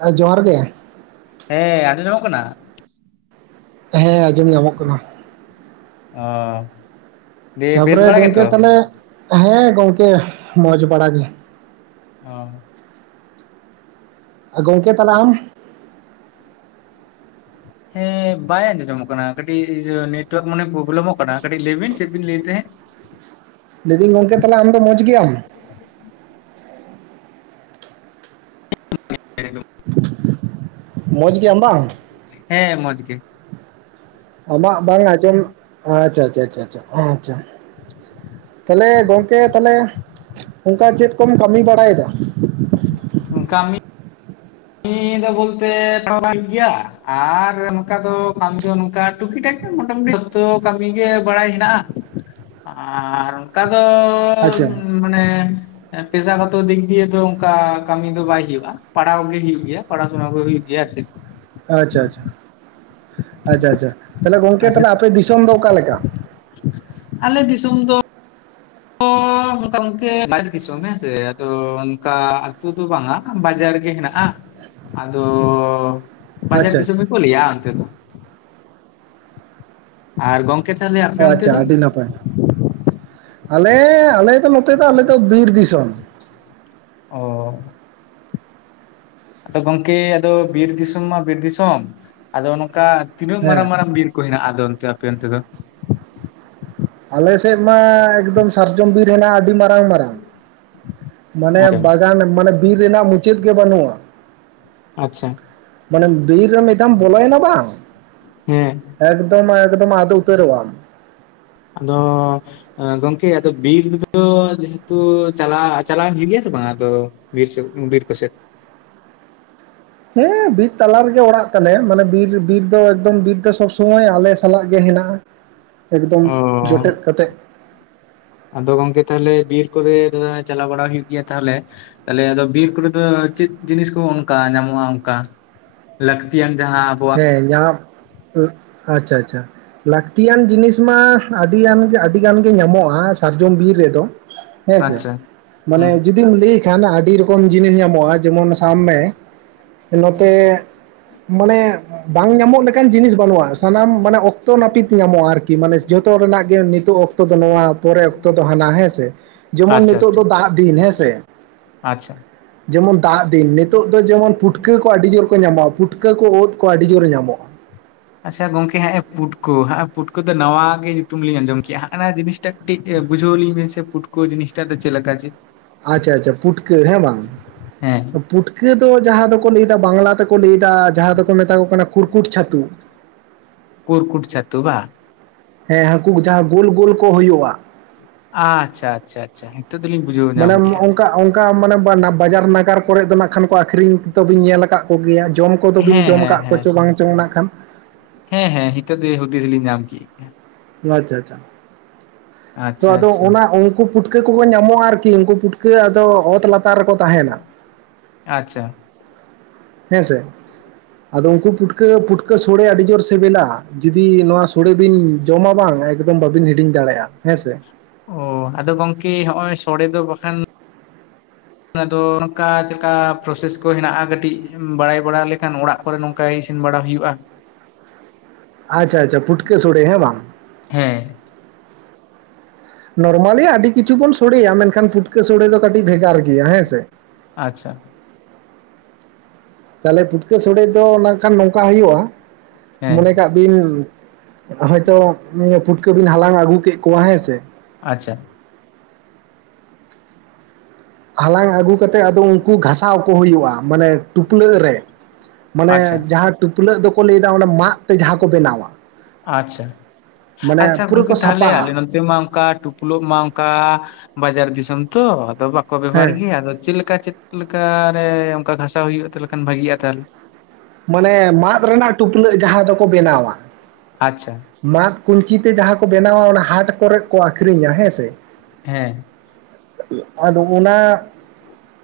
ᱟᱸ ᱡᱚᱦᱟᱨ ᱜᱮ᱾ ᱦᱮᱸ ᱟᱸᱡᱚᱢᱚᱜ ᱧᱟᱢᱚᱜ ᱠᱟᱱᱟ? ᱦᱮᱸ ᱟᱸᱡᱚᱢ ᱧᱟᱢᱚᱜ ᱠᱟᱱᱟ᱾ ᱚᱻ ᱛᱟᱯᱚᱨᱮ ᱜᱚᱝᱠᱮ ᱛᱟᱦᱞᱮ, ᱦᱮᱸ ᱜᱚᱝᱠᱮ ᱢᱚᱸᱡᱽ ᱵᱟᱲᱟᱜ ᱜᱮ᱾ ᱚ᱾ ᱜᱚᱝᱠᱮ ᱛᱟᱞᱦᱮ ᱟᱢ? ᱦᱮᱸ ᱵᱟᱭ ᱟᱸᱡᱚᱡᱚᱢᱚᱜ ᱠᱟᱱᱟ ᱠᱟᱹᱴᱤᱡ ᱱᱮᱴᱳᱣᱟᱠ ᱢᱟᱱᱮ ᱯᱚᱵᱮᱞᱮᱢᱚᱜ ᱠᱟᱱᱟ᱾ ᱠᱟᱹᱴᱤᱡ ᱞᱟᱹᱭ ᱵᱤᱱ ᱪᱮᱫ ᱵᱤᱱ ᱞᱟᱹᱭ ᱮᱜᱛᱮᱦᱮᱸ? ᱞᱟᱹᱭ ᱫᱤᱧ ᱜᱚᱝᱠᱮ ᱛᱟᱞᱦᱮ ᱟᱢ ᱫᱚ ᱢᱚᱪᱜᱮᱭᱟᱢ? [unintelligible] ᱢᱚᱸᱡᱽ ᱜᱮᱭᱟᱢ ᱵᱟᱝ᱾ ᱦᱮᱸ ᱢᱚᱡᱽ ᱜᱮ᱾ ᱟᱢᱟᱜ ᱵᱟᱝ ᱟᱸᱡᱚᱢ ᱟᱪᱪᱷᱟᱻ ᱟᱪᱪᱷᱟᱻ ᱟᱪᱪᱷᱟ ᱟᱪᱪᱷᱟᱻ᱾ ᱛᱟᱦᱞᱮ ᱜᱚᱢᱠᱮ ᱛᱟᱦᱞᱮ ᱚᱝᱠᱟ ᱪᱮᱫ ᱠᱚᱢ ᱠᱟᱹᱢᱤ ᱵᱟᱲᱟᱭ ᱫᱟ? ᱠᱟᱹᱢᱤ ᱠᱟᱹᱢᱤ ᱫᱚ ᱵᱚᱞᱛᱮ [unintelligible] ᱦᱩᱭᱩᱜ ᱜᱮᱭᱟ ᱟᱨ ᱱᱚᱝᱠᱟ ᱫᱚ ᱠᱟᱹᱢᱤ ᱫᱚ ᱱᱚᱝᱠᱟ ᱴᱩᱠᱤ ᱴᱟᱠᱤ ᱢᱚᱴᱟᱢᱩᱴᱤ ᱡᱷᱚᱼᱼ ᱛᱚ ᱠᱟᱹᱢᱤ ᱜᱮ ᱵᱟᱲᱟᱭ ᱦᱮᱱᱟᱜᱼᱟ᱾ ᱟᱨ ᱚᱝᱠᱟ ᱫᱚᱼᱼ ᱟᱪᱪᱷᱟ ᱢᱟᱱᱮ ᱯᱮᱥᱟᱜᱚᱛᱚ ᱫᱤᱠ ᱫᱤᱭᱮ ᱫᱚ ᱚᱝᱠᱟ ᱠᱟᱹᱢᱤ ᱫᱚ ᱵᱟᱭ ᱦᱩᱭᱩᱜᱼᱟ᱾ ᱯᱟᱲᱦᱟᱣ ᱜᱮ ᱦᱳᱭᱳᱜ ᱜᱮᱭᱟ᱾ ᱯᱟᱲᱟᱥᱩᱱᱟ ᱠᱚ ᱦᱩᱭᱩᱜ ᱜᱮᱭᱟ ᱟᱨ ᱪᱮᱫ᱾ ᱟᱪᱪᱷᱟ ᱟᱪᱪᱷᱟ ᱟᱪᱪᱷᱟ ᱟᱪᱪᱷᱟ ᱛᱟᱦᱞᱮ ᱜᱚᱝᱠᱮ ᱛᱟᱦᱚᱞᱮ ᱟᱪᱪᱷᱟ ᱟᱯᱮ ᱫᱤᱥᱚᱢ ᱫᱚ ᱚᱠᱟ ᱞᱮᱠᱟ? ᱟᱞᱮ ᱫᱤᱥᱚᱢ ᱫᱚ [inaudible] ᱚᱱᱠᱟ ᱜᱚᱝᱠᱮ ᱵᱟᱦᱨᱮ ᱫᱤᱥᱚᱢ ᱦᱮᱸᱥᱮ ᱟᱫᱚ ᱚᱝᱠᱟ ᱟᱹᱛᱩ ᱫᱚ ᱵᱟᱝᱟ ᱵᱟᱡᱟᱨ ᱜᱮ ᱦᱮᱱᱟᱜᱼᱟ᱾ ᱟᱫᱚᱻ ᱵᱟᱡᱟᱨ ᱟᱪᱪᱷᱟ ᱫᱤᱥᱚᱢ ᱟᱪᱪᱷᱟ ᱜᱮᱠᱚ ᱞᱟᱹᱭᱟ ᱚᱱᱛᱮ ᱫᱚ᱾ ᱟᱨ ᱜᱚ ᱼᱼ ᱟᱪᱪᱷᱟ ᱟᱹᱰᱤ ᱱᱟᱯᱟᱭ ᱟᱞᱮ ᱟᱞᱮ ᱫᱚ ᱱᱚᱛᱮ ᱫᱚ ᱵᱤᱨ ᱫᱤᱥᱚᱢ᱾ ᱚᱻ ᱟᱫᱚ ᱜᱚᱝᱠᱮ ᱟᱫᱚ ᱵᱤᱨ ᱫᱤᱥᱚᱢ ᱢᱟ ᱵᱤᱨ ᱫᱤᱥᱚᱢ ᱟᱫᱚ ᱱᱚᱝᱠᱟ ᱛᱤᱱᱟᱹᱜ ᱦᱮᱸ ᱢᱟᱨᱟᱝ ᱢᱟᱨᱟᱝ ᱵᱤᱨ ᱠᱚ ᱦᱮᱱᱟᱜᱼᱟ᱾ ᱟᱫᱚ ᱚᱱᱛᱮ ᱟᱯᱮ ᱚᱱᱛᱮ ᱫᱚ᱾ ᱟᱞᱮ ᱥᱮᱫ ᱢᱟ ᱮᱠᱫᱚᱢ ᱥᱟᱨᱡᱚᱢ ᱵᱤᱨ ᱦᱮᱱᱟᱜᱼᱟ ᱟᱹᱰᱤ ᱢᱟᱨᱼᱼ [unintelligible] ᱢᱟᱱᱮ ᱟᱪᱪᱷᱟ ᱵᱟᱜᱟᱱ ᱢᱟᱱᱮ ᱵᱤᱨ ᱨᱮᱱᱟᱜ ᱢᱩᱪᱟᱹᱫ ᱜᱮ ᱵᱟᱹᱱᱩᱜᱼᱟ ᱟᱪᱪᱷᱟ ᱾ ᱢᱟᱱᱮ ᱵᱤᱨ ᱨᱮ ᱢᱤᱫᱷᱟᱢ ᱵᱚᱞᱚᱭᱱᱟ ᱵᱟᱝᱼᱼ ᱦᱮᱸ ᱮᱠᱫᱚᱢ ᱮᱠᱫᱚᱢ ᱟᱫᱚ ᱩᱛᱟᱹᱨᱚᱜ ᱟᱢ᱾ ᱟᱫᱚ ᱜᱚᱝᱠᱮ ᱵᱤᱨ ᱫᱚ ᱡᱮᱦᱮᱛᱩ ᱪᱟᱞᱟᱜ ᱪᱟᱞᱟᱣ ᱦᱩᱭᱩᱜ ᱜᱮᱭᱟ ᱥᱮ ᱵᱟᱝ ᱟᱫᱚ ᱵᱤᱨ ᱥᱮ ᱵᱤᱨ ᱠᱚᱥᱮᱛ᱾ ᱦᱮᱸ ᱵᱤᱨ ᱛᱟᱞᱟ ᱨᱮᱜᱮ ᱚᱲᱟᱜ ᱛᱟᱞᱮ ᱢᱟᱱᱮ ᱵᱤᱨ ᱵᱤᱨ ᱫᱚ ᱮᱠᱫᱚᱢ ᱵᱤᱨ ᱫᱚ ᱥᱚᱵ ᱥᱚᱢᱚᱭᱼᱼ ᱥᱚᱢᱚᱭ ᱟᱞᱮ ᱥᱟᱞᱟᱜ ᱜᱮ ᱦᱮᱱᱟᱜᱼᱟ᱾ ᱮᱠᱫᱚᱢ ᱚ ᱡᱚᱴᱮᱫ ᱠᱟᱛᱮᱜ ᱾ ᱟᱫᱚ ᱜᱚᱝᱠᱮ ᱛᱟᱦᱚᱞᱮ ᱵᱤᱨ ᱠᱚᱨᱮ ᱫᱚ ᱪᱟᱞᱟᱣ ᱵᱟᱲᱟ ᱦᱩᱭᱩᱜ ᱜᱮᱭᱟ ᱛᱟᱦᱚᱞᱮ ᱛᱟᱦᱚᱞᱮ ᱟᱫᱚ ᱵᱤᱨ ᱠᱚᱨᱮ ᱫᱚ ᱪᱮᱫ ᱡᱤᱱᱤᱥ ᱠᱚ ᱚᱱᱠᱟ ᱧᱟᱢᱚᱜᱼᱟ᱾ ᱚᱝᱠᱟ᱾ ᱞᱟᱹᱠᱛᱤᱭᱟᱱ ᱡᱟᱦᱟᱸ ᱦᱮᱸ ᱧᱟᱯ ᱟᱪᱪᱷᱟ ᱟᱪᱪᱷᱟ, ᱞᱟᱹᱠᱛᱤᱭᱟᱱ ᱡᱤᱱᱤᱥ ᱢᱟ ᱟᱹᱰᱤ ᱭᱟᱱ ᱜᱮ ᱟᱹᱰᱤ ᱜᱟᱱ ᱜᱮ ᱧᱟᱢᱚᱜᱼᱟ, ᱥᱟᱨᱡᱚᱢ ᱵᱤᱨ ᱨᱮᱫᱚ᱾ ᱦᱮᱸᱥᱮ ᱟᱪᱪᱷᱟ ᱢᱟᱱᱮ ᱦᱩᱸ ᱡᱩᱫᱤᱢ ᱞᱟᱹᱭ ᱠᱷᱟᱱ ᱟᱹᱰᱤ ᱨᱚᱠᱚᱢ ᱡᱤᱱᱤᱥ ᱧᱟᱢᱚᱜᱼᱟ, ᱡᱮᱢᱚᱱ ᱥᱟᱵ ᱢᱮ ᱱᱚᱛᱮ ᱢᱚᱱᱮ ᱵᱟᱝ ᱧᱟᱢᱚᱜ ᱞᱮᱠᱟᱱ ᱡᱤᱱᱤᱥ ᱵᱟᱹᱱᱩᱜᱼᱟ, ᱥᱟᱱᱟᱢ ᱢᱟᱱᱮ ᱚᱠᱛᱚ ᱱᱟᱹᱯᱤᱛ ᱧᱟᱢᱚᱜᱼᱟ ᱟᱨᱠᱤ ᱢᱟᱱᱮ ᱡᱷᱚᱛᱚ ᱨᱮᱱᱟᱜ ᱜᱮ ᱱᱤᱛᱚᱜ ᱚ ᱱᱤᱛᱚᱜ ᱫᱚ ᱱᱚᱣᱟ ᱯᱚᱨᱮ ᱚᱠᱛᱚ ᱫᱚ ᱦᱟᱱᱟ ᱦᱮᱸᱥᱮ, ᱡᱮᱢᱚᱱ ᱟᱪᱪᱷᱟ ᱱᱤᱛᱚᱜ ᱟᱪᱪᱷᱟ ᱫᱚ ᱫᱟᱜ ᱫᱤᱱ ᱦᱮᱸ ᱥᱮ᱾ ᱟᱪᱪᱷᱟ᱾ ᱡᱮᱢᱚᱱ ᱫᱟᱜ ᱫᱤᱱ ᱱᱤᱛᱚᱜ ᱫᱚ ᱡᱮᱢᱚᱱ ᱯᱩᱴᱠᱟᱹ ᱠᱚ ᱟᱹᱰᱤ ᱡᱳᱨ ᱠᱚ ᱧᱟᱢᱚᱜᱼᱟ, ᱯᱩᱴᱠᱟᱹ ᱠᱚ ᱳᱫ ᱠᱚ ᱟᱹᱰᱤ ᱡᱳᱨ ᱧᱟᱢᱚᱜᱼᱟ, ᱟᱪᱪᱷᱟ ᱜᱚᱢᱠᱮ ᱦᱮᱸ ᱮ ᱯᱩᱴᱠᱟᱹ ᱦᱟᱸᱜ-ᱟ ᱯᱩᱴᱠᱟᱹ ᱫᱚ ᱱᱟᱣᱟ ᱜᱮ ᱧᱩᱛᱩᱢ ᱞᱤᱧ ᱟᱸᱡᱚᱢ ᱠᱮᱜᱼᱟ ᱦᱟᱸᱜ-ᱟ ᱱᱟ ᱡᱤᱱᱤᱥ ᱴᱟ ᱠᱟᱹᱴᱤᱡ ᱵᱩᱡᱷᱟᱹᱣ ᱞᱤᱧ ᱵᱮᱱ ᱥᱮ, ᱯᱩᱴᱠᱟᱹ ᱡᱤᱱᱤᱥᱴᱟ ᱫᱚ ᱪᱮᱫ ᱞᱮᱠᱟ ᱡᱮ ᱟᱪᱪᱷᱟ ᱟᱪᱪᱷᱟ ᱯᱩᱴᱠᱟᱹ ᱦᱮᱸ ᱵᱟᱝ? ᱦᱮᱸ᱾ ᱯᱩᱴᱠᱟᱹ ᱫᱚ ᱡᱟᱦᱟᱸ ᱫᱚᱠᱚ ᱞᱟᱹᱭᱫᱟ ᱵᱟᱝᱞᱟ ᱛᱮᱠᱚ ᱞᱟᱹᱭ ᱮᱫᱟ, ᱡᱟᱦᱟᱸ ᱫᱚᱠᱚ ᱢᱮᱛᱟ ᱠᱚ ᱠᱟᱱᱟ ᱠᱩᱨᱠᱩᱴ ᱪᱷᱟᱹᱛᱩ᱾ ᱠᱩᱨᱠᱩᱴ ᱪᱷᱟᱹᱛᱩ ᱵᱟ? ᱦᱮᱸ, ᱦᱟᱝᱠᱩ ᱡᱟᱦᱟᱸ ᱜᱳᱞ ᱜᱳᱞ ᱠᱚ ᱦᱩᱭᱩᱜᱼᱟ᱾ ᱟᱪᱪᱷᱟ ᱟᱪᱪᱷᱟ ᱟᱪᱪᱷᱟ, ᱱᱤᱛᱚᱜ ᱫᱚᱞᱤᱧ ᱵᱩᱡᱷᱟᱹᱣ ᱧᱟᱢ ᱠᱮᱜᱼᱟ᱾ ᱠᱟᱜ, ᱚᱱᱠᱟ ᱢᱟᱱᱮ ᱵᱟᱱᱟ ᱵᱟᱡᱟᱨ ᱱᱟᱜᱟᱨ ᱠᱚᱨᱮᱜ ᱫᱚ ᱱᱟᱸᱜ ᱠᱷᱟᱱ ᱠᱚ ᱟᱹᱠᱷᱨᱤᱧ ᱛᱚᱵᱤᱱ ᱧᱮᱞᱟ ᱠᱟᱜ ᱠᱚᱜᱮᱭᱟ, ᱡᱚᱢ ᱠᱚᱫᱚ ᱵᱤᱱ ᱦᱮᱸ ᱡᱚᱢ ᱦᱮᱸ ᱠᱟᱜ ᱠᱚ ᱦᱮᱸ ᱪᱚ ᱵᱟᱝ ᱪᱚᱝ ᱱᱟᱜ ᱠᱷᱟᱱ? ᱦᱮᱸ ᱦᱮᱸ ᱦᱤᱛᱚᱜ ᱫᱚ ᱦᱩᱫᱤᱥ ᱞᱤᱧ ᱧᱟᱢ ᱠᱮ᱾ ᱟᱪᱪᱷᱟ ᱟᱪᱪᱷᱟ᱾ ᱛᱚ ᱟᱪᱪᱷᱟ ᱟᱫᱚ, ᱟᱪᱪᱷᱟ ᱚᱱᱟ ᱩᱱᱠᱩ ᱯᱩᱴᱠᱟᱹ ᱠᱚᱠᱚ ᱧᱟᱢᱚᱜᱼᱟ ᱟᱨᱠᱤ ᱩᱱᱠᱩ ᱯᱩᱴᱠᱟᱹ ᱟᱫᱚ ᱚᱛ ᱞᱟᱛᱟᱨ ᱨᱮᱠᱚ ᱛᱟᱦᱮᱸᱱᱟ᱾ ᱟᱪᱪᱷᱟ᱾ ᱦᱮᱸᱥᱮ, ᱟᱫᱚ ᱩᱱᱠᱩ ᱯᱩᱴᱠᱟᱹ ᱯᱩᱴᱠᱟᱹ ᱥᱳᱲᱮ ᱟᱹᱰᱤ ᱡᱳᱨ ᱥᱮᱵᱮᱞᱟ, ᱡᱩᱫᱤ ᱱᱚᱣᱟ ᱥᱳᱲᱮ ᱵᱤᱱ ᱡᱚᱢᱟ ᱵᱟᱝ ᱮᱠᱫᱚᱢ ᱵᱟᱹᱵᱤᱱ ᱦᱤᱲᱤᱧ ᱫᱟᱲᱮᱜᱼᱟ, ᱦᱮᱸ ᱥᱮ᱾ ᱚᱻ ᱟᱫᱚ ᱜᱚᱝᱠᱮ ᱦᱚᱸᱜᱼᱚᱭ ᱥᱳᱲᱮ ᱫᱚ ᱵᱟᱠᱷᱟᱱ [inaudible] ᱚᱱᱟᱫᱚ ᱱᱚᱝᱠᱟ ᱪᱮᱫᱠᱟ ᱯᱨᱚᱥᱮᱥ ᱠᱚ ᱦᱮᱱᱟᱜᱼᱟ, ᱠᱟᱹᱴᱤᱡ ᱵᱟᱲᱟᱭ ᱵᱟᱲᱟ ᱞᱮᱠᱷᱟᱱ ᱚᱲᱟᱜ ᱠᱚᱨᱮ ᱱᱚᱝᱠᱟ ᱤᱥᱤᱱ ᱵᱟᱲᱟ ᱦᱩᱭᱩᱜᱼᱟ, ᱟᱪᱪᱷᱟ ᱟᱪᱪᱷᱟ, ᱯᱩᱴᱠᱟᱹ ᱥᱳᱲᱮ ᱦᱮᱸ ᱵᱟᱝ? ᱦᱮᱸ᱾ ᱱᱚᱨᱢᱟᱞᱤ ᱟᱹᱰᱤ ᱠᱤᱪᱷᱩ ᱵᱚᱱ ᱥᱳᱲᱮᱭᱟ, ᱢᱮᱱᱠᱷᱟᱱ ᱯᱩᱴᱠᱟᱹ ᱥᱳᱲᱮ ᱫᱚ ᱠᱟᱹᱴᱤᱡ ᱵᱷᱮᱜᱟᱨ ᱜᱮᱭᱟ ᱦᱮᱸ ᱥᱮ᱾ ᱟᱪᱪᱷᱟ᱾ ᱛᱟᱦᱞᱮ ᱯᱩᱴᱠᱟᱹ ᱥᱳᱲᱮ ᱫᱚ ᱱᱟᱸᱜᱠᱷᱟᱱ ᱱᱚᱝᱠᱟ ᱦᱩᱭᱩᱜᱼᱟ, ᱦᱮᱸ ᱢᱚᱱᱮ ᱠᱟᱜ ᱵᱤᱱ ᱦᱚᱭᱛᱚ ᱯᱩᱴᱠᱟᱹ ᱵᱤᱱ ᱦᱟᱞᱟᱝ ᱟᱹᱜᱩ ᱠᱮᱜ ᱠᱚᱣᱟ ᱦᱮᱸ ᱥᱮ᱾ ᱟᱪᱪᱷᱟ᱾ ᱦᱟᱞᱟᱝ ᱟᱹᱜᱩ ᱠᱟᱛᱮᱜ ᱟᱫᱚ ᱩᱱᱠᱩ ᱜᱷᱟᱸᱥᱟᱣ ᱠᱚ ᱦᱩᱭᱩᱜᱼᱟ, ᱢᱟᱱᱮ ᱴᱩᱯᱞᱟᱹᱜ ᱨᱮ᱾ ᱢᱟᱱᱮ ᱟᱪᱪᱷᱟ ᱡᱟᱦᱟᱸ ᱴᱩᱯᱞᱟᱹᱜ ᱫᱚᱠᱚ ᱞᱟᱹᱭ ᱫᱟ ᱚᱱᱟ ᱢᱟᱜ ᱛᱮ ᱡᱟᱦᱟᱸ ᱠᱚ ᱵᱮᱱᱟᱣᱟ᱾ ᱟᱪᱪᱷᱟ, ᱢᱟᱱᱮ ᱟᱪᱪᱷᱟ ᱯᱩᱨᱟᱹ ᱠᱚ ᱜᱚᱝᱠᱮ ᱛᱟᱦᱞᱮ ᱟᱞᱮ ᱥᱟᱯᱟᱜᱼᱟ ᱱᱚᱛᱮ ᱢᱟ ᱚᱝᱠᱟ ᱴᱩᱯ ᱯᱩᱞᱳᱜ ᱢᱟ ᱚᱝᱠᱟ, ᱵᱟᱡᱟᱨ ᱫᱤᱥᱚᱢ ᱛᱚ, ᱟᱫᱚ ᱵᱟᱠᱚ ᱵᱮᱵᱚᱦᱟᱨ ᱦᱮᱸ ᱜᱮᱭᱟ ᱟᱫᱚ ᱪᱮᱞᱮᱠᱟ ᱪᱮᱫ? ᱞᱮᱠᱟᱨᱮ ᱚᱝᱠᱟ ᱜᱷᱟᱸᱥᱟᱣ ᱦᱩᱭᱩᱜᱼᱟ, ᱛᱟᱞᱮ ᱠᱷᱟᱱ ᱵᱷᱟᱜᱤᱜᱼᱟ ᱛᱟᱦᱞᱮ᱾ ᱢᱟᱱᱮ ᱢᱟᱫ ᱨᱮᱱᱟᱜ ᱴᱩᱯᱞᱟᱹᱜ ᱡᱟᱦᱟᱸ ᱫᱚᱠᱚ ᱵᱮᱱᱟᱣᱟ᱾ ᱟᱪᱪᱷᱟ ᱢᱟᱫ ᱠᱩᱧᱪᱤ ᱛᱮ ᱡᱟᱦᱟᱸ ᱠᱚ ᱵᱮᱱᱟᱣᱟ, ᱚᱱᱟ ᱦᱟᱴ ᱠᱚᱨᱮᱜ ᱠᱚ ᱟᱹᱠᱷᱨᱤᱧᱟ ᱦᱮᱸ ᱥᱮ᱾ ᱦᱮᱸ᱾ ᱟᱫᱚᱢ ᱚᱱᱟ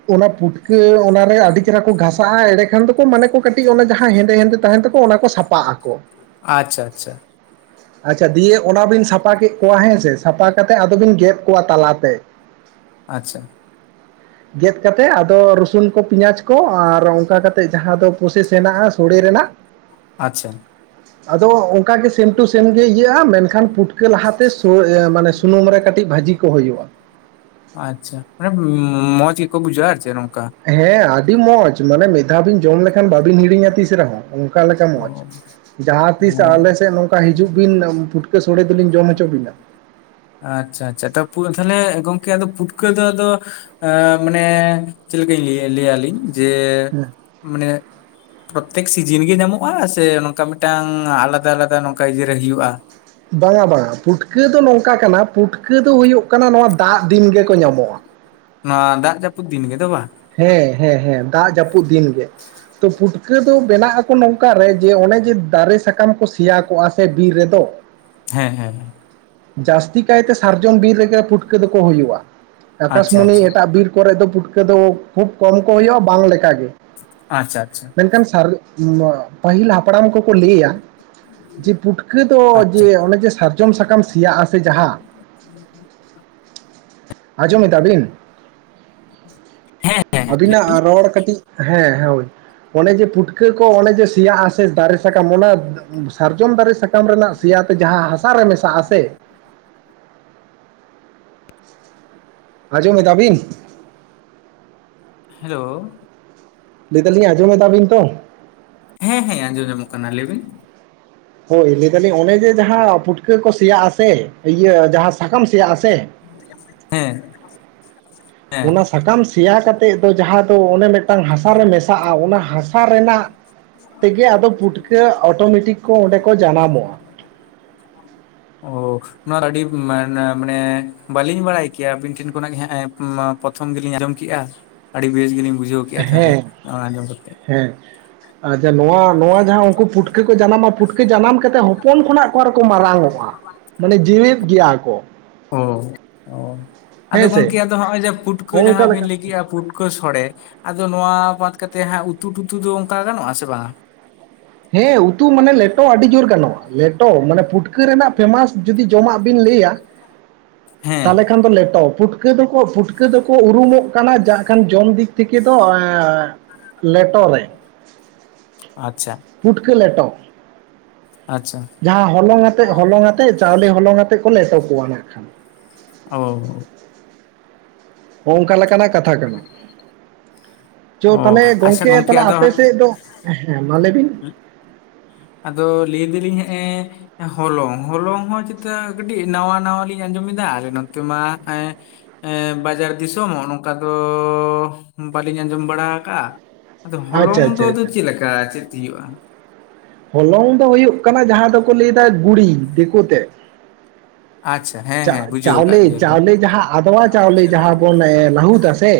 ᱚᱱᱟ ᱯᱩᱴᱠᱟᱹ ᱚᱱᱟᱨᱮ ᱟᱹᱰᱤ ᱪᱮᱨᱦᱟ ᱠᱚ ᱜᱷᱟᱥᱟᱜ-ᱟ, ᱮᱸᱲᱮ ᱠᱷᱟᱱ ᱫᱚᱠᱚ ᱢᱟᱱᱮ ᱠᱚ ᱠᱟᱹᱴᱤᱡ ᱚᱱᱟ ᱡᱟᱦᱟᱸ ᱦᱮᱸᱫᱮ ᱦᱮᱸᱫᱮ ᱛᱟᱦᱮᱱ ᱛᱟᱠᱚ ᱚᱱᱟ ᱠᱚ ᱥᱟᱯᱟᱜ-ᱟ ᱟᱠᱚ ᱾ ᱟᱪᱪᱷᱟ ᱟᱪᱪᱷᱟ ᱾ [inaudible] ᱟᱪᱪᱷᱟ, ᱫᱤᱭᱮ ᱚᱱᱟ ᱵᱤᱱ ᱥᱟᱯᱟ ᱠᱮᱜ ᱠᱚᱣᱟ ᱦᱮᱸᱥᱮ, ᱥᱟᱯᱟ ᱠᱟᱛᱮ ᱟᱫᱚ ᱵᱤᱱ ᱜᱮᱫ ᱠᱚᱣᱟ ᱛᱟᱞᱟᱛᱮ ᱾ [inaudible] ᱟᱪᱪᱷᱟ ᱾ ᱜᱮᱫ ᱠᱟᱛᱮ ᱟᱫᱚ ᱨᱚᱥᱩᱱ ᱠᱚ ᱯᱮᱸᱭᱟᱪ ᱠᱚ, ᱟᱨ ᱚᱱᱠᱟ ᱠᱟᱛᱮ ᱡᱟᱦᱟᱸ ᱫᱚ ᱯᱨᱳᱥᱮᱥ ᱦᱮᱱᱟᱜ-ᱟ ᱥᱳᱲᱮ ᱨᱮᱱᱟᱜ ᱟᱪᱪᱷᱟ ᱟᱫᱚ ᱚᱱᱠᱟ ᱜᱮ ᱥᱮᱢ ᱴᱩ ᱥᱮᱢ ᱜᱮ ᱤᱭᱟᱹᱜ-ᱟ, ᱢᱮᱱᱠᱷᱟᱱ ᱯᱩᱴᱠᱟᱹ ᱞᱟᱦᱟᱛᱮ ᱥᱳ ᱤᱭᱟᱹ ᱢᱟᱱᱮ ᱥᱩᱱᱩᱢ ᱨᱮ ᱠᱟᱹᱴᱤᱡ ᱵᱷᱟᱹᱡᱤ ᱠᱚ ᱦᱩᱭᱩᱜ-ᱟ ᱾ ᱟᱪᱪᱷᱟ, ᱢᱟᱱᱮ ᱢᱚᱸᱡᱽ ᱜᱮᱠᱚ ᱵᱩᱡᱷᱟᱹᱜ-ᱟ ᱟᱨ ᱪᱮᱜ ᱱᱚᱝᱠᱟ ᱾ ᱦᱮᱸ, ᱟᱹᱰᱤ ᱢᱚᱸᱡᱽ, ᱢᱟᱱᱮ ᱢᱤᱫ ᱫᱷᱟᱹᱣ ᱵᱤᱱ ᱡᱚᱢ ᱞᱮᱠᱷᱟᱱ ᱵᱟᱵᱤᱱ ᱦᱤᱲᱤᱧᱟ ᱛᱤᱥ ᱨᱮᱦᱚᱸ ᱾ ᱚᱱᱠᱟ ᱞᱮᱠᱟ ᱢᱚᱸᱡᱽ, ᱚ ᱡᱟᱦᱟᱸ ᱚ ᱛᱤᱥ ᱟᱞᱮ ᱥᱮᱜ ᱱᱚᱝ ᱠᱟ ᱦᱤᱡᱩᱜ ᱵᱤᱱ ᱯᱩᱴᱠᱟᱹ ᱥᱳᱲᱮ ᱫᱚᱞᱤᱧ ᱡᱚᱢ ᱦᱚᱪᱚ ᱵᱤᱱᱟ ᱾ ᱟᱪᱪᱷᱟ ᱟᱪᱪᱷᱟ, ᱴᱟᱹᱯᱩ ᱛᱟᱦᱞᱮ ᱜᱚᱝᱠᱮ ᱟᱫᱚ ᱯᱩᱴᱠᱟᱹ ᱫᱚ ᱟᱫᱚ ᱟᱹ ᱢᱟᱱᱮ ᱪᱮᱫ ᱞᱮᱠᱟᱧ ᱞᱮᱭᱟ ᱞᱮᱭᱟ ᱞᱤᱧ ᱡᱮ, ᱦᱮᱸ ᱢᱟᱱᱮ ᱯᱨᱳᱛᱛᱮᱠ ᱥᱤᱡᱤᱱ ᱜᱮ ᱧᱟᱢᱚᱜ-ᱟ ᱥᱮ ᱱᱚᱝᱠᱟ ᱢᱤᱫᱴᱟᱝ ᱟᱞᱟᱫᱟ ᱟᱞᱟᱫᱟ ᱱᱚᱝᱠᱟ ᱤᱭᱟᱹ ᱨᱮ ᱦᱩᱭᱩᱜ-ᱟ? ᱵᱟᱝᱟ ᱵᱟᱝᱟ, ᱯᱩᱴᱠᱟᱹ ᱫᱚ ᱱᱚᱝᱠᱟ ᱠᱟᱱᱟ, ᱯᱩᱴᱠᱟᱹ ᱫᱚ ᱦᱩᱭᱩᱜ ᱠᱟᱱᱟ ᱱᱚᱣᱟ ᱫᱟᱜ ᱫᱤᱱ ᱜᱮᱠᱚ ᱧᱟᱢᱚᱜ-ᱟ ᱾ ᱱᱚᱣᱟ ᱫᱟᱜ ᱡᱟᱹᱯᱩᱫ ᱫᱤᱱ ᱜᱮ ᱫᱚ ᱵᱟ? ᱦᱮᱸ, ᱦᱮᱸ ᱦᱮᱸ ᱾ ᱫᱟᱜ ᱡᱟᱹᱯᱩᱫ ᱫᱤᱱ ᱜᱮ᱾ ᱛᱚ ᱯᱩᱴᱠᱟᱹ ᱫᱚ ᱵᱮᱱᱟᱜ ᱟᱠᱚ ᱱᱚᱝᱠᱟᱨᱮ ᱡᱮ, ᱚᱱᱮ ᱡᱮ ᱫᱟᱨᱮ ᱥᱟᱠᱟᱢ ᱠᱚ ᱥᱮᱭᱟ ᱠᱚᱜ-ᱟ ᱥᱮ ᱵᱤᱨ ᱨᱮᱫᱚ᱾ [inaudible] ᱦᱮᱸ ᱦᱮᱸ ᱦᱮᱸ᱾ ᱡᱟᱹᱥᱛᱤ ᱠᱟᱭᱛᱮ ᱥᱟᱨᱡᱚᱢ ᱵᱤᱨ ᱨᱮᱜᱮ ᱯᱩᱴᱠᱟᱹ ᱫᱚᱠᱚ ᱦᱩᱭᱩᱜ-ᱟ, ᱟᱪᱪᱷᱟ ᱟᱠᱟᱥᱢᱟᱱᱤ ᱟᱪᱪᱷᱟ ᱮᱴᱟᱜ ᱵᱤᱨ ᱠᱚᱨᱮ ᱫᱚ ᱯᱩᱴᱠᱟᱹ ᱫᱚ ᱠᱷᱩᱵ ᱠᱚᱢ ᱠᱚ ᱦᱩᱭᱩᱜ-ᱟ, ᱵᱟᱝ ᱞᱮᱠᱟ ᱜᱮ᱾ ᱟᱪᱪᱷᱟ ᱟᱪᱪᱷᱟ᱾ ᱢᱮᱱᱠᱷᱟᱱ ᱥᱟᱨᱞ ᱯᱟᱹᱦᱤᱞ ᱦᱟᱯᱲᱟᱢ ᱠᱚᱠᱚ ᱞᱟᱹᱭᱟ ᱡᱮ, ᱯᱩᱴᱠᱟᱹ ᱫᱚ ᱟᱪᱪᱷᱟ ᱡᱮ ᱚᱱᱮ ᱡᱮ ᱥᱟᱨ ᱟᱸᱡᱚᱢ ᱥᱟᱠᱟᱢ ᱥᱮᱭᱟᱜ-ᱟ ᱥᱮ ᱡᱟᱦᱟᱸ, ᱟᱸᱡᱚᱢ ᱮᱫᱟ ᱵᱤᱱ? ᱦᱮᱸ ᱦᱮᱸ ᱟᱹᱵᱤᱱᱟᱜ ᱨᱚᱲ ᱠᱟᱹᱴᱤᱡ ᱦᱮᱸ, ᱦᱳᱭ᱾ ᱚᱱᱮ ᱡᱮ ᱯᱩᱴᱠᱟᱹ ᱠᱚ ᱚᱱᱮ ᱡᱮ, ᱥᱮᱭᱟᱜ-ᱟ ᱥᱮ ᱫᱟᱨᱮ ᱥᱟᱠᱟᱢ ᱚᱱᱟ ᱥᱟᱨᱡᱚᱢ ᱫᱟᱨᱮ ᱥᱟᱠᱟᱢ ᱨᱮᱱᱟᱜ ᱥᱮᱭᱟᱛᱮ ᱡᱟᱦᱟᱸ ᱦᱟᱥᱟᱨᱮ ᱢᱮᱥᱟᱜ-ᱟ ᱥᱮ ᱟᱸᱡᱚᱢ ᱮᱫᱟᱵᱤᱱ? ᱦᱮᱞᱳ? ᱞᱟᱹᱭ ᱫᱟᱹᱞᱤᱧ ᱟᱸᱡᱚᱢᱮᱫᱟ ᱵᱤᱱ ᱛᱚ? ᱦᱮᱸ ᱦᱮᱸ, ᱟᱸᱡᱚᱢ ᱧᱟᱢᱟᱝ ᱠᱟᱱᱟ ᱾ᱞᱟᱹᱭ ᱵᱤᱱ? ᱦᱳᱭ, ᱞᱟᱹᱭ ᱫᱟᱹᱞᱤᱧ ᱚᱱᱮ ᱡᱮ, ᱡᱟᱦᱟᱸ ᱯᱩᱴᱠᱟᱹ ᱠᱚ ᱥᱮᱭᱟᱜ ᱟᱥᱮ ᱤᱭᱟᱹ ᱡᱟᱦᱟᱸ ᱥᱟᱠᱟᱢ ᱥᱮᱭᱟᱜ ᱟᱥᱮ ᱦᱮᱸ᱾ ᱦᱮᱸ ᱚᱱᱟ ᱥᱟᱠᱟᱢ ᱥᱮᱭᱟ ᱠᱟᱛᱮ ᱫᱚ ᱡᱟᱦᱟᱸ ᱫᱚ ᱚᱱᱮ ᱢᱤᱫᱴᱟᱝ ᱦᱟᱥᱟᱨᱮ ᱢᱮᱥᱟᱜ-ᱟ, ᱚᱱᱟ ᱦᱟᱥᱟ ᱨᱮᱱᱟᱜ ᱛᱮᱜᱮ ᱟᱫᱚ ᱯᱩᱴᱠᱟᱹ ᱚᱴᱳᱢᱮᱴᱤᱠ ᱠᱚ ᱚᱸᱰᱮ ᱠᱚ ᱡᱟᱱᱟᱢᱚᱜ-ᱟ᱾ ᱚ᱾ ᱱᱚᱣᱟ ᱫᱚ ᱟᱹᱰᱤ ᱢᱟᱱᱮ ᱢᱟᱱᱮ ᱵᱟᱹᱞᱤᱧ ᱵᱟᱲᱟᱭ ᱠᱮᱭᱟ ᱟᱹᱵᱤᱱ ᱴᱷᱮᱱ ᱠᱷᱚᱱᱟᱜ ᱯᱨᱚᱛᱷᱚᱢ ᱜᱮᱞᱤᱧ ᱟᱸᱡᱚᱢ ᱠᱮᱜ-ᱟ, ᱟᱹᱰᱤ ᱵᱮᱥ ᱜᱮᱞᱤᱧ ᱵᱩᱡᱷᱟᱹᱣ ᱠᱮᱜ-ᱟ᱾ ᱛᱟᱦᱚᱞᱮ ᱦᱮᱸ ᱟᱸᱡᱚᱢ ᱠᱟᱛᱮ ᱦᱮᱸ ᱟᱨ ᱡᱟᱦᱟ ᱱᱚᱣᱟ ᱱᱚᱣᱟ ᱡᱟᱦᱟᱸ ᱩᱱᱠᱩ ᱯᱩᱴᱠᱟᱹ ᱠᱚ ᱡᱟᱱᱟᱢᱼᱟ ᱯᱩᱴᱠᱟᱹ ᱡᱟᱱᱟᱢ ᱠᱟᱛᱮᱜ ᱦᱚᱯᱚᱱ ᱠᱷᱚᱱᱟᱜ ᱚᱠᱟ ᱨᱮ ᱠᱚ ᱢᱟᱨᱟᱝ ᱚᱜᱼᱟ ᱢᱟᱱᱮ ᱡᱮᱣᱮᱫ ᱜᱮᱭᱟ ᱠᱚ ᱚ ᱟᱫᱚ ᱦᱮᱸ ᱥᱮ ᱜᱚᱝᱠᱮ ᱟᱫᱚ ᱦᱚᱜᱼᱚᱭ ᱡᱮ ᱯᱩᱴᱠᱟᱹ ᱡᱟᱦᱟᱸ ᱦᱚᱸᱜᱼᱚᱝᱠᱟ ᱵᱤᱱ ᱞᱮᱠᱟ ᱞᱟᱹᱭ ᱠᱮᱫᱼᱟ ᱯᱩᱴᱠᱟᱹ ᱯᱩᱴᱠᱟᱹ ᱥᱚᱲᱮ ᱟᱫᱚ ᱱᱚᱣᱟ ᱵᱟᱫ ᱠᱟᱛᱮ ᱦᱟᱜ ᱩᱛᱩᱴᱩᱛᱩ ᱫᱚ ᱚᱱᱠᱟ ᱜᱟᱱᱚᱜ ᱟ ᱥᱮ ᱵᱟᱝᱟ ᱦᱮᱸ ᱩᱛᱩ ᱢᱟᱱᱮ ᱞᱮᱴᱚ ᱟᱹᱰᱤ ᱡᱳᱨ ᱜᱟᱱᱚᱜᱼᱟ ᱞᱮᱴᱚ ᱢᱟᱱᱮ ᱯᱷᱩᱴᱠᱟᱹ ᱨᱮᱱᱟᱜ ᱯᱷᱮᱢᱟᱥ ᱡᱩᱫᱤ ᱡᱚᱢᱟᱜ ᱵᱤᱱ ᱞᱟᱹᱭᱟ? ᱦᱮᱸ ᱛᱟᱦᱚᱞᱮ ᱠᱷᱟᱱ ᱫᱚ ᱞᱮᱴᱚ ᱯᱩᱴ ᱯᱷᱩᱴᱠᱟᱹ ᱫᱚᱠᱚ ᱯᱷᱩᱴᱠᱟᱹ ᱫᱚᱠᱚ ᱩᱨᱩᱢᱚᱜ ᱠᱟᱱᱟ ᱡᱟ ᱠᱷᱟᱱ ᱡᱚᱢ ᱫᱤᱠ ᱛᱷᱮᱠᱮ ᱫᱚ? ᱞᱮᱴᱚ ᱨᱮ ᱟᱪᱪᱷᱟ ᱯᱩᱴᱠᱟ. ᱞᱮᱴᱚ ᱟᱪᱪᱷᱟ ᱡᱟᱦᱟᱸ ᱦᱚᱞᱚᱝ ᱟᱛᱮᱫ ᱦᱚᱞᱚᱝ ᱟᱛᱮᱜ ᱪᱟᱣᱞᱮ ᱦᱚᱞᱚᱝ ᱟᱛᱮᱜ ᱠᱚ ᱞᱮᱴᱚ ᱠᱚᱣᱟ ᱱᱟᱜᱠᱷᱟᱱ ᱚ ᱦᱳ ᱚᱱᱠᱟ ᱞᱮᱠᱟᱱᱟᱜ ᱠᱟᱛᱷᱟ ᱠᱟᱱᱟ᱾ ᱪᱚ ᱚ ᱛᱟᱦᱚᱞᱮ ᱟᱪᱪᱷᱟ ᱜᱚᱝᱠᱮ ᱛᱟᱦᱞᱮ ᱟᱫᱚ ᱟᱯᱮ ᱦᱟᱸᱜ ᱥᱮᱫ ᱫᱚ ᱦᱮᱸ ᱢᱟ ᱞᱟᱹᱭᱵᱤᱱ ᱟᱫᱚ ᱞᱟᱹᱭ ᱫᱟᱞᱤᱧ ᱦᱮᱜ ᱮ ᱦᱚᱞᱚᱝ ᱦᱚᱞᱚᱝ ᱦᱚᱸ ᱪᱮᱛᱟ ᱠᱟᱹᱴᱤᱡ ᱱᱟᱣᱟ ᱱᱟᱣᱟ ᱞᱤᱧ ᱟᱸᱡᱚᱢᱮᱫᱟ ᱟᱞᱮ ᱱᱚᱛᱮ ᱢᱟ ᱮ ᱮᱜ ᱵᱟᱡᱟᱨ ᱫᱤᱥᱚᱢ ᱦᱚᱜ ᱱᱚᱝᱠᱟ ᱫᱚ ᱵᱟᱹᱞᱤᱧ ᱟᱸᱡᱚᱢ ᱵᱟᱲᱟ ᱟᱠᱟᱜ ᱟ ᱟᱫᱚ ᱦᱚᱞᱚᱝ ᱟᱪᱪᱷᱟ ᱫᱚ ᱟᱪᱪᱷᱟ ᱟᱫᱚ ᱟᱪᱪᱷᱟ ᱪᱮᱫ ᱞᱮᱠᱟ ᱪᱮᱫ ᱛᱤᱭᱩᱜᱼᱟ ᱦᱚᱞᱚᱝ ᱫᱚ ᱦᱩᱭᱩᱜ ᱠᱟᱱᱟ ᱡᱟᱦᱟᱸ ᱫᱚᱠᱚ ᱞᱟᱹᱭᱫᱟ ᱜᱩᱲᱤ ᱫᱤᱠᱩ ᱛᱮ ᱟᱪᱪᱷᱟ ᱦᱮᱸ ᱪᱟᱜ ᱦᱮᱸ ᱵᱩᱡᱷᱟᱹᱣ ᱟᱠᱟᱫ ᱪᱟᱣᱞᱮ ᱜᱮᱭᱟᱞᱤᱧ ᱪᱟᱣᱞᱮ ᱡᱟᱦᱟᱸ ᱟᱫᱣᱟ ᱪᱟᱣᱞᱮ ᱡᱟᱦᱟᱸ ᱵᱚᱱ ᱞᱟᱹᱦᱩᱫᱟ ᱥᱮ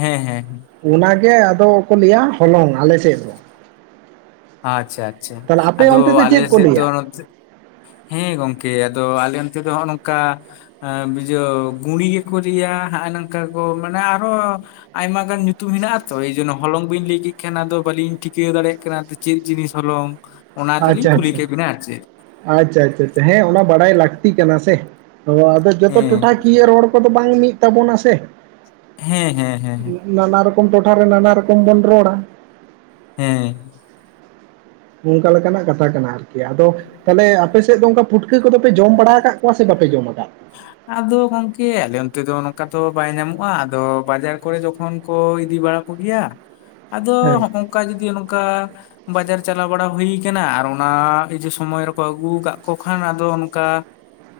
ᱦᱮᱸ ᱦᱮᱸ ᱚᱱᱟᱜᱮ ᱟᱫᱚ ᱠᱚ ᱞᱟᱹᱭᱟ ᱦᱚᱞᱚᱝ ᱟᱞᱮ ᱥᱮᱫ ᱫᱚ ᱟᱪᱪᱷᱟ ᱟᱪᱪᱷᱟ ᱛᱟᱦᱚᱞᱮ ᱟᱯᱮ ᱟᱫᱚ ᱚᱱᱛᱮ ᱫᱚ ᱟᱞᱮ ᱪᱮᱫ ᱠᱚ ᱥᱮᱫ ᱫᱚ ᱞᱟᱹᱭᱟ ᱦᱮᱸ ᱜᱚᱝᱠᱮ ᱟᱫᱚ ᱟᱞᱮ ᱚᱱᱛᱮ ᱫᱚ ᱦᱚᱜ ᱚᱝᱠᱟ ᱮ ᱵᱩᱡᱷᱟᱹᱣ ᱜᱩᱲᱤ ᱜᱮᱠᱚ ᱞᱟ. ᱭᱟ ᱦᱟᱜᱼ ᱱᱚᱝᱠᱟ ᱠᱚ ᱢᱟᱱᱮ ᱟᱨᱚ ᱟᱭᱢᱟ ᱜᱟᱱ ᱧᱩᱛᱩᱢ ᱢᱮᱱᱟᱜᱼᱟ ᱛᱚ ᱮᱭ ᱡᱮᱱᱚ ᱦᱚᱞᱚᱝ ᱵᱟ‌ᱧ ᱞᱟᱹᱭ ᱤᱠᱷᱮᱱ ᱟᱫᱚ ᱵᱟᱞᱤᱧ ᱴᱷᱤᱠᱟᱹᱣ ᱫᱟᱲᱮᱭᱟᱜ ᱠᱟᱱᱟ ᱪᱮᱫ ᱡᱤᱱᱤᱥ ᱦᱚᱞᱚᱝ ᱚᱱᱟ ᱛᱮᱞᱤᱧ ᱟᱪᱪᱷᱟ ᱠᱩᱞᱤ ᱟᱪᱪᱷᱟ ᱠᱮᱫ ᱵᱤᱱᱟ ᱟᱨ ᱪᱮᱫ ᱟᱪᱪᱷᱟ ᱟᱪᱪᱷᱟᱷᱟ ᱦᱮᱸ ᱚᱱᱟ ᱵᱟᱰᱟᱭ ᱞᱟᱹᱠᱛᱤ ᱠᱟᱱᱟ ᱥᱮ ᱟᱫᱚ ᱡᱚᱛᱚ ᱦᱮᱸ ᱴᱚᱴᱷᱟ ᱠᱤᱭᱟᱹ ᱨᱚᱲ ᱠᱚᱫᱚ ᱵᱟᱝ ᱢᱤᱫ ᱛᱟᱵᱚᱱᱟ ᱥᱮ ᱦᱮᱸ ᱦᱮᱸ ᱦᱮᱸ ᱱᱟᱱᱟ ᱨᱚᱠᱚᱢ ᱴᱚᱴᱷᱟᱨᱮ ᱱᱟᱱᱟ ᱨᱚᱠᱚᱢ ᱵᱚᱱ ᱨᱚᱲᱟ ᱦᱮᱸ ᱚᱱᱠᱟ ᱞᱮᱠᱟᱱᱟᱜ ᱠᱟᱛᱷᱟ ᱠᱟᱱᱟ ᱟᱨᱠᱤ ᱟᱫᱚ ᱛᱟᱦᱞᱮ ᱟᱯᱮ ᱥᱮᱫ ᱫᱚ ᱚᱱᱠᱟ ᱯᱷᱩᱴᱠᱟᱹᱫᱚᱯᱮ ᱡᱚᱢ ᱵᱟᱲᱟ ᱟᱠᱟᱫ ᱠᱚᱣᱟ ᱥᱮ ᱵᱟᱯᱮ ᱡᱚᱢ ᱟᱠᱟᱫ ᱟᱫᱚ ᱜᱚᱝᱠᱮ ᱟᱞᱮ ᱚᱱᱛᱮ ᱫᱚ ᱱᱚᱝᱠᱟ ᱫᱚ ᱵᱟᱭ ᱧᱟᱢᱚᱜᱼᱟ ᱟᱫᱚ ᱵᱟᱡᱟᱨ ᱠᱚᱨᱮ ᱡᱚᱠᱷᱚᱱ ᱠᱚ ᱤᱫᱤ ᱵᱟᱲᱟ ᱠᱚᱜᱮᱭᱟ [inaudible] ᱟᱫᱚ ᱦᱚᱜ ᱚᱝᱠᱟ ᱡᱩᱫᱤ ᱱᱚᱝᱠᱟ ᱵᱟᱡᱟᱨ ᱪᱟᱞᱟᱣ ᱵᱟᱲᱟ ᱦᱩᱭ ᱠᱟᱱᱟ ᱟᱨ ᱚᱱᱟ ᱮᱭ ᱡᱮ ᱥᱚᱢᱚᱭ ᱨᱮᱠᱚ ᱟᱹᱜᱩ ᱠᱟᱜ ᱠᱚ ᱠᱷᱟᱱ ᱟᱫᱚ ᱚᱱᱠᱟ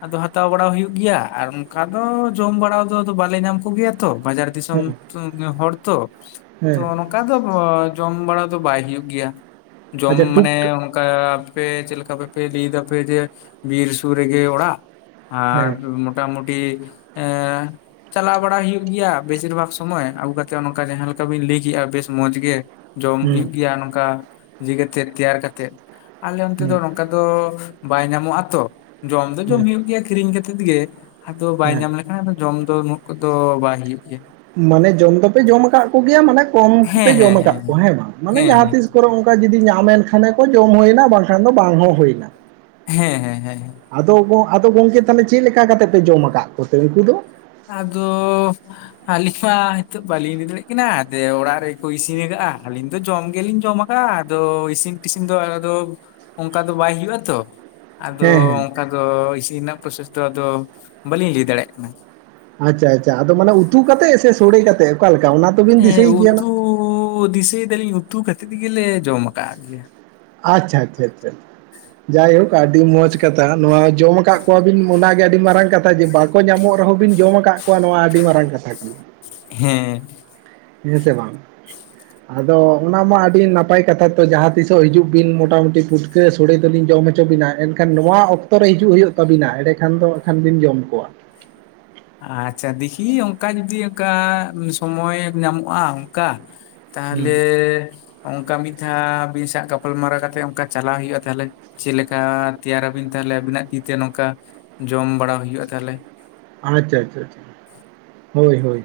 ᱟᱫᱚ ᱦᱟᱛᱟᱣ ᱵᱟᱲᱟ ᱦᱩᱭᱩᱜ ᱜᱮᱭᱟ ᱟᱨ ᱚᱱᱠᱟ ᱫᱚ ᱡᱚᱢ ᱵᱟᱲᱟ ᱫᱚ ᱟᱫᱚ ᱵᱟᱞᱮ ᱧᱟᱢ ᱠᱚᱜᱮᱭᱟ ᱛᱚ ᱵᱟᱡᱟᱨ ᱫᱤᱥᱚᱢ ᱦᱮᱸ ᱫᱤᱥᱚᱢ ᱦᱚᱲ ᱛᱚ ᱛᱚ ᱦᱮᱸ ᱚᱱᱠᱟ ᱫᱚ ᱡᱚᱢ ᱵᱟᱲᱟ ᱫᱚ ᱵᱟᱭ ᱦᱩᱭᱩᱜ ᱜᱮᱭᱟ ᱡᱚᱢ ᱟᱪᱪᱷᱟ ᱢᱟᱱᱮ ᱴᱩᱠ ᱟᱯᱮ ᱪᱮᱫ ᱞᱮᱠᱟ ᱵᱮᱯᱮ ᱨᱤᱫ ᱫᱟᱯᱮ ᱡᱮ ᱵᱤᱨ ᱥᱩᱨ ᱨᱮᱜᱮ ᱚᱲᱟᱜ ᱟᱨ ᱦᱮᱸ ᱢᱳᱚᱴᱟ ᱢᱩᱴᱤ ᱪᱟᱞᱟᱣ ᱵᱟᱲᱟ ᱦᱩᱭᱩᱜ ᱜᱮᱭᱟ ᱵᱮᱥᱤᱨ ᱵᱷᱟᱜᱽ ᱥᱚᱢᱚᱭ ᱟᱹᱜᱩ ᱠᱟᱛᱮ ᱚᱱᱠᱟ ᱡᱟᱦᱟᱸ ᱞᱮᱠᱟ ᱵᱤᱱ ᱞᱟᱹᱭ ᱠᱮᱫᱼᱟ ᱵᱮᱥ ᱢᱚᱸᱡᱽ ᱜᱮ ᱡᱚᱢ ᱦᱩᱸ ᱦᱩᱭᱩᱜ ᱜᱮᱭᱟ ᱱᱚᱝᱠᱟ ᱤᱭᱟᱹᱤ ᱠᱟᱛᱮᱜ ᱛᱮᱭᱟᱨ ᱠᱟᱛᱮᱜ ᱟᱞᱮ ᱚᱱᱛᱮ ᱫᱚ ᱦᱩᱸ ᱠᱟᱫᱚ ᱵᱟᱭ ᱧᱟᱢᱚᱜ-ᱟ ᱛᱚ ᱡᱚᱢ ᱫᱚ ᱡᱚᱢ ᱦᱮᱸ ᱦᱩᱭᱩᱜ ᱜᱮᱭᱟ ᱠᱤᱨᱤᱧ ᱠᱟᱛᱮᱫ ᱜᱮ ᱟᱫᱚ ᱵᱟᱭ ᱦᱮᱸ ᱧᱟᱢ ᱞᱮᱠᱷᱟᱱ ᱡᱚᱢ ᱫᱚ ᱱᱩᱜ ᱠᱚᱫᱚ ᱵᱟᱭ ᱦᱩᱭᱩᱜ ᱜᱮᱭᱟ ᱢᱟᱱᱮ ᱡᱚᱢ ᱫᱚᱯᱮ ᱡᱚᱢ ᱟᱠᱟᱫ ᱠᱚᱜᱮᱭᱟ ᱢᱟᱱᱮ ᱠᱚᱢ ᱯᱮ ᱦᱮᱸ ᱡᱚᱢ ᱟᱠᱟᱫ ᱠᱚᱣᱟ ᱦᱮᱸ ᱵᱟᱝ ᱢᱟᱱᱮ ᱦᱮᱸ ᱦᱮᱸ ᱡᱟᱦᱟᱸᱛᱤᱥ ᱠᱚᱨᱮ ᱚᱱᱠᱟ ᱡᱩᱫᱤ ᱧᱟᱢ ᱮᱱ ᱠᱷᱟᱱᱮ ᱠᱚ ᱡᱚᱢ ᱦᱩᱭᱱᱟ ᱵᱟᱝᱠᱷᱟᱱ ᱫᱚ ᱵᱟᱝ ᱦᱚᱸ ᱦᱩᱭᱱᱟ ᱦᱮᱸ ᱦᱮᱸ ᱦᱮᱸ ᱦᱮᱸ ᱦᱮᱸ ᱦᱮᱸ ᱟᱫᱚ ᱜᱚ ᱟᱫᱚ ᱜᱚᱝᱠᱮ ᱛᱟᱦᱚᱞᱮ ᱪᱮᱫ ᱞᱮᱠᱟ ᱠᱟᱛᱮ ᱯᱮ ᱡᱚᱢ ᱟᱠᱟᱫ ᱠᱚᱛᱮ ᱩᱱᱠᱩ ᱫᱚ? ᱟᱫᱚᱻ ᱟᱹᱞᱤᱧ ᱢᱟ ᱱᱤᱛᱚᱜ ᱵᱟᱹᱞᱤᱧ ᱞᱟᱭ ᱫᱟᱲᱮᱭᱟᱜ ᱠᱟᱱᱟ ᱫᱮ ᱚᱲᱟᱜ ᱨᱮᱜᱠᱚ ᱤᱥᱤᱱ ᱟᱠᱟᱜᱼᱟ ᱟᱹᱞᱤᱧ ᱫᱚ ᱡᱚᱢ ᱜᱮᱞᱤᱧ ᱡᱚᱢᱟ ᱵᱟ ᱟᱫᱚ ᱤᱥᱤᱱ ᱴᱤᱥᱤᱱ ᱫᱚ ᱟᱫᱚ ᱚᱱᱠᱟ ᱫᱚ ᱵᱟᱭ ᱦᱩᱭᱩᱜ-ᱟ ᱛᱚ᱾ ᱟᱫᱚ ᱦᱮᱸ ᱦᱮᱸ ᱚᱱᱠᱟ ᱫᱚ ᱤᱥᱤᱱ ᱨᱮᱱᱟᱜ ᱯᱨᱚᱥᱮᱥ ᱫᱚ ᱟᱫᱚ ᱵᱟᱹᱞᱤᱧ ᱞᱟᱹᱭ ᱫᱟᱲᱮᱭᱟᱜ ᱠᱟᱱᱟ᱾ ᱟᱪᱪᱷᱟ ᱟᱪᱪᱷᱟ ᱟᱫᱚ ᱢᱟᱱᱮ ᱩᱛᱩ ᱠᱟᱛᱮ ᱥᱮ ᱥᱚᱲᱮ ᱠᱟᱛᱮᱜ ᱚᱠᱟᱞᱮᱠᱟ ᱚᱱᱟ? ᱛᱚᱵᱤᱱ ᱫᱤᱥᱟᱹᱭ ᱜᱮᱭᱟ ᱩᱛᱩ ᱱᱟᱜ ᱫᱤᱥᱟᱹᱭ ᱫᱟᱞᱤᱧ ᱩᱛᱩ ᱠᱟᱛᱮᱫ ᱜᱮᱞᱮ ᱡᱚᱢ ᱟᱠᱟᱜ ᱜᱮᱭᱟ ᱟᱪᱪᱷᱟ ᱟᱪᱪᱷᱟ ᱡᱟᱭᱦᱳᱠ ᱟᱹᱰᱤ ᱢᱚᱸᱡᱽ ᱠᱟᱛᱷᱟ ᱱᱚᱣᱟ ᱡᱚᱢ ᱟᱠᱟᱫ ᱠᱚᱣᱟ ᱵᱤᱱ ᱚᱱᱟᱜᱮ ᱟᱹᱰᱤ ᱢᱟᱨᱟᱝ ᱠᱟᱛᱷᱟ ᱡᱮ ᱵᱟᱠᱚ ᱧᱟᱢᱚᱜ ᱨᱮᱦᱚᱸ ᱵᱤᱱ ᱡᱚᱢ ᱟᱠᱟᱫ ᱠᱚᱣᱟ ᱱᱚᱣᱟ ᱟᱹᱰᱤ ᱢᱟᱨᱟᱝ ᱠᱟᱛᱷᱟ ᱠᱟᱱᱟ ᱦᱮᱸ ᱦᱮᱸ ᱥᱮ ᱵᱟᱝ ᱟᱫᱚ ᱚᱱᱟ ᱢᱟ ᱟᱹᱰᱤ ᱱᱟᱯᱟᱭ ᱠᱟᱛᱷᱟ ᱛᱚ ᱡᱟᱦᱟᱸ ᱛᱤᱥᱚᱜ ᱦᱤᱡᱩᱜ ᱟᱹᱵᱤᱱ ᱢᱚᱴᱟᱢᱩᱴᱤ ᱯᱩᱴᱠᱟᱹ ᱥᱳᱚᱲᱮ ᱫᱚᱞᱤᱧ ᱡᱚᱢ ᱦᱚᱪᱚ ᱵᱤᱱ ᱢᱚᱴᱟ ᱢᱩᱴᱤ ᱯᱩᱴᱠᱟ. ᱥᱳᱲᱮ ᱫᱚᱤᱧ ᱡᱚᱢ ᱦᱚᱪᱚ ᱵᱤᱱᱟᱹ ᱮᱱᱠᱷᱟᱱ ᱱᱚᱣᱟ ᱚᱠᱛᱚ ᱨᱮ ᱦᱤᱡᱩᱜ ᱦᱩᱭᱩᱜ ᱛᱟᱹᱵᱤᱱᱟ ᱮᱸᱰᱮᱠᱷᱟᱱ ᱫᱚ ᱠᱷᱟᱱ ᱵᱤᱱ ᱡᱚᱢ ᱠᱚᱣᱟ᱾ ᱟᱪᱪᱷᱟ ᱫᱤᱠᱷᱤ ᱚᱱᱠᱟ ᱡᱩᱫᱤ ᱚᱱᱠᱟ ᱥᱚᱢᱚᱭ ᱧᱟᱢᱚᱜᱼᱟ ᱚᱱᱠᱟ ᱦᱩᱸ ᱛᱟᱦᱚᱞᱮ ᱚᱱᱠᱟ ᱢᱤᱫ ᱫᱷᱟᱣ ᱟᱵᱤᱱ ᱥᱟᱣ ᱜᱟᱯᱟᱞᱢᱟᱨᱟᱣ ᱠᱟᱛᱮᱜ ᱚᱱᱠᱟ ᱪᱟᱞᱟᱣ ᱦᱩᱭᱩᱜᱼᱟ ᱛᱟᱦᱚᱞᱮ ᱪᱮᱞᱮᱠᱟ ᱛᱮᱭᱟᱨᱟᱵᱤᱱ ᱛᱟᱦᱞᱮ ᱟᱵᱤᱱᱟᱜ ᱛᱤᱛᱮ ᱱᱚᱝᱠᱟ ᱡᱚᱢ ᱵᱟᱲᱟ ᱦᱩᱭᱩᱜ ᱟ ᱛᱟᱦᱚᱞᱮ ᱟᱪᱪᱷᱟ ᱟᱪᱪᱷᱟ ᱦᱳᱭ ᱦᱳᱭ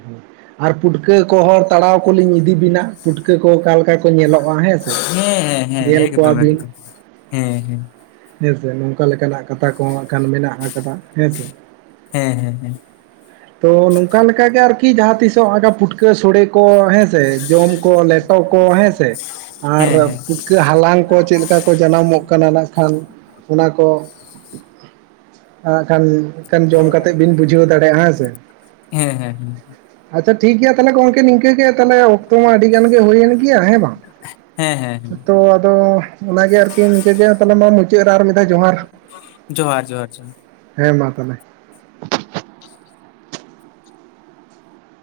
ᱟᱨ ᱯᱩᱴᱠᱟᱹ ᱠᱚᱦᱚᱸ ᱛᱟᱲᱟᱣ ᱠᱚᱞᱤᱧ ᱤᱫᱤ ᱵᱤᱱᱟ ᱯᱩᱴᱠᱟᱹ ᱠᱚ ᱚᱠᱟ ᱞᱮᱠᱟ ᱠᱚ ᱧᱮᱞᱚᱜᱼᱟ ᱦᱮᱸ ᱥᱮ ᱦᱮᱸ ᱦᱮᱸ ᱧᱮᱞ ᱦᱮᱸ ᱠᱚᱣᱟ ᱮᱠᱫᱚᱢ ᱵᱤᱱ ᱮᱠᱫᱚᱢ ᱦᱮᱸ ᱦᱮᱸ ᱦᱮᱸ ᱥᱮ ᱱᱚᱝᱠᱟ ᱞᱮᱠᱟᱱᱟᱜ ᱠᱟᱛᱷᱟ ᱠᱚᱦᱚᱸ ᱮᱠᱷᱟᱱ ᱢᱮᱱᱟᱜ ᱟᱠᱟᱫᱟ ᱦᱮᱸ ᱥᱮ ᱦᱮᱸ ᱦᱮᱸ ᱦᱮᱸ ᱛᱚ ᱱᱚᱝᱠᱟ ᱞᱮᱠᱟ ᱜᱮ ᱟᱨᱠᱤ ᱡᱟᱦᱟᱸ ᱛᱤᱥᱚᱜ ᱯᱩᱴᱠᱟᱹ ᱥᱚᱲᱮ ᱠᱚ ᱦᱮᱸᱥᱮ ᱡᱚᱢ ᱠᱚ ᱞᱮ ᱠᱚ ᱦᱮᱸ ᱥᱮ ᱦᱮᱸ ᱦᱮᱸ ᱟᱨ ᱯᱩᱴ ᱠᱟᱹᱜ ᱦᱟᱞᱟᱝ ᱠᱚ ᱪᱮᱫ ᱞᱮᱠᱟ ᱠᱚ ᱡᱟᱱᱟᱢᱚᱜ ᱠᱟᱱᱟ ᱱᱟᱜ ᱠᱷᱟᱱ ᱚᱱᱟ ᱠᱚ ᱟᱲᱟᱜ ᱠᱷᱟᱱ ᱮᱱᱠᱷᱟᱱ ᱡᱚᱢ ᱠᱟᱛᱮ ᱵᱤᱱ ᱵᱩᱡᱷᱟᱹᱣ ᱫᱟᱲᱮᱭᱟᱜᱼᱟ ᱦᱮᱸ ᱥᱮ᱾ ᱦᱮᱸ ᱦᱮᱸ ᱦᱮᱸ ᱟᱪᱪᱷᱟ ᱴᱷᱤᱠ ᱜᱮᱭᱟ ᱛᱟᱞᱦᱮ ᱜᱚᱢᱠᱮ ᱱᱤᱝᱠᱟᱹ ᱜᱮ ᱛᱟᱞᱦᱮ ᱚᱠᱛᱚ ᱢᱟ ᱟᱹᱰᱤ ᱜᱟᱱ ᱜᱮ ᱦᱩᱭᱮᱱ ᱜᱮᱭᱟ ᱦᱮᱸ ᱵᱟᱝ? ᱦᱮᱸ ᱦᱮᱸ ᱦᱮᱸ ᱛᱚ ᱟᱫᱚ ᱚᱱᱟᱜᱮ ᱟᱨᱠᱤ ᱱᱤᱝᱠᱟᱹᱜᱮ ᱛᱟᱞᱦᱮ ᱢᱟ ᱢᱩᱪᱟᱹᱫ ᱨᱮ ᱟᱨ ᱢᱤᱫ ᱫᱷᱟᱣ ᱡᱚᱦᱟᱨ ᱡᱚᱦᱟᱨ ᱡᱚᱦᱟᱨ ᱡᱚᱦᱟᱨ ᱦᱮᱸ ᱢᱟ ᱛᱟᱦᱚᱞᱮ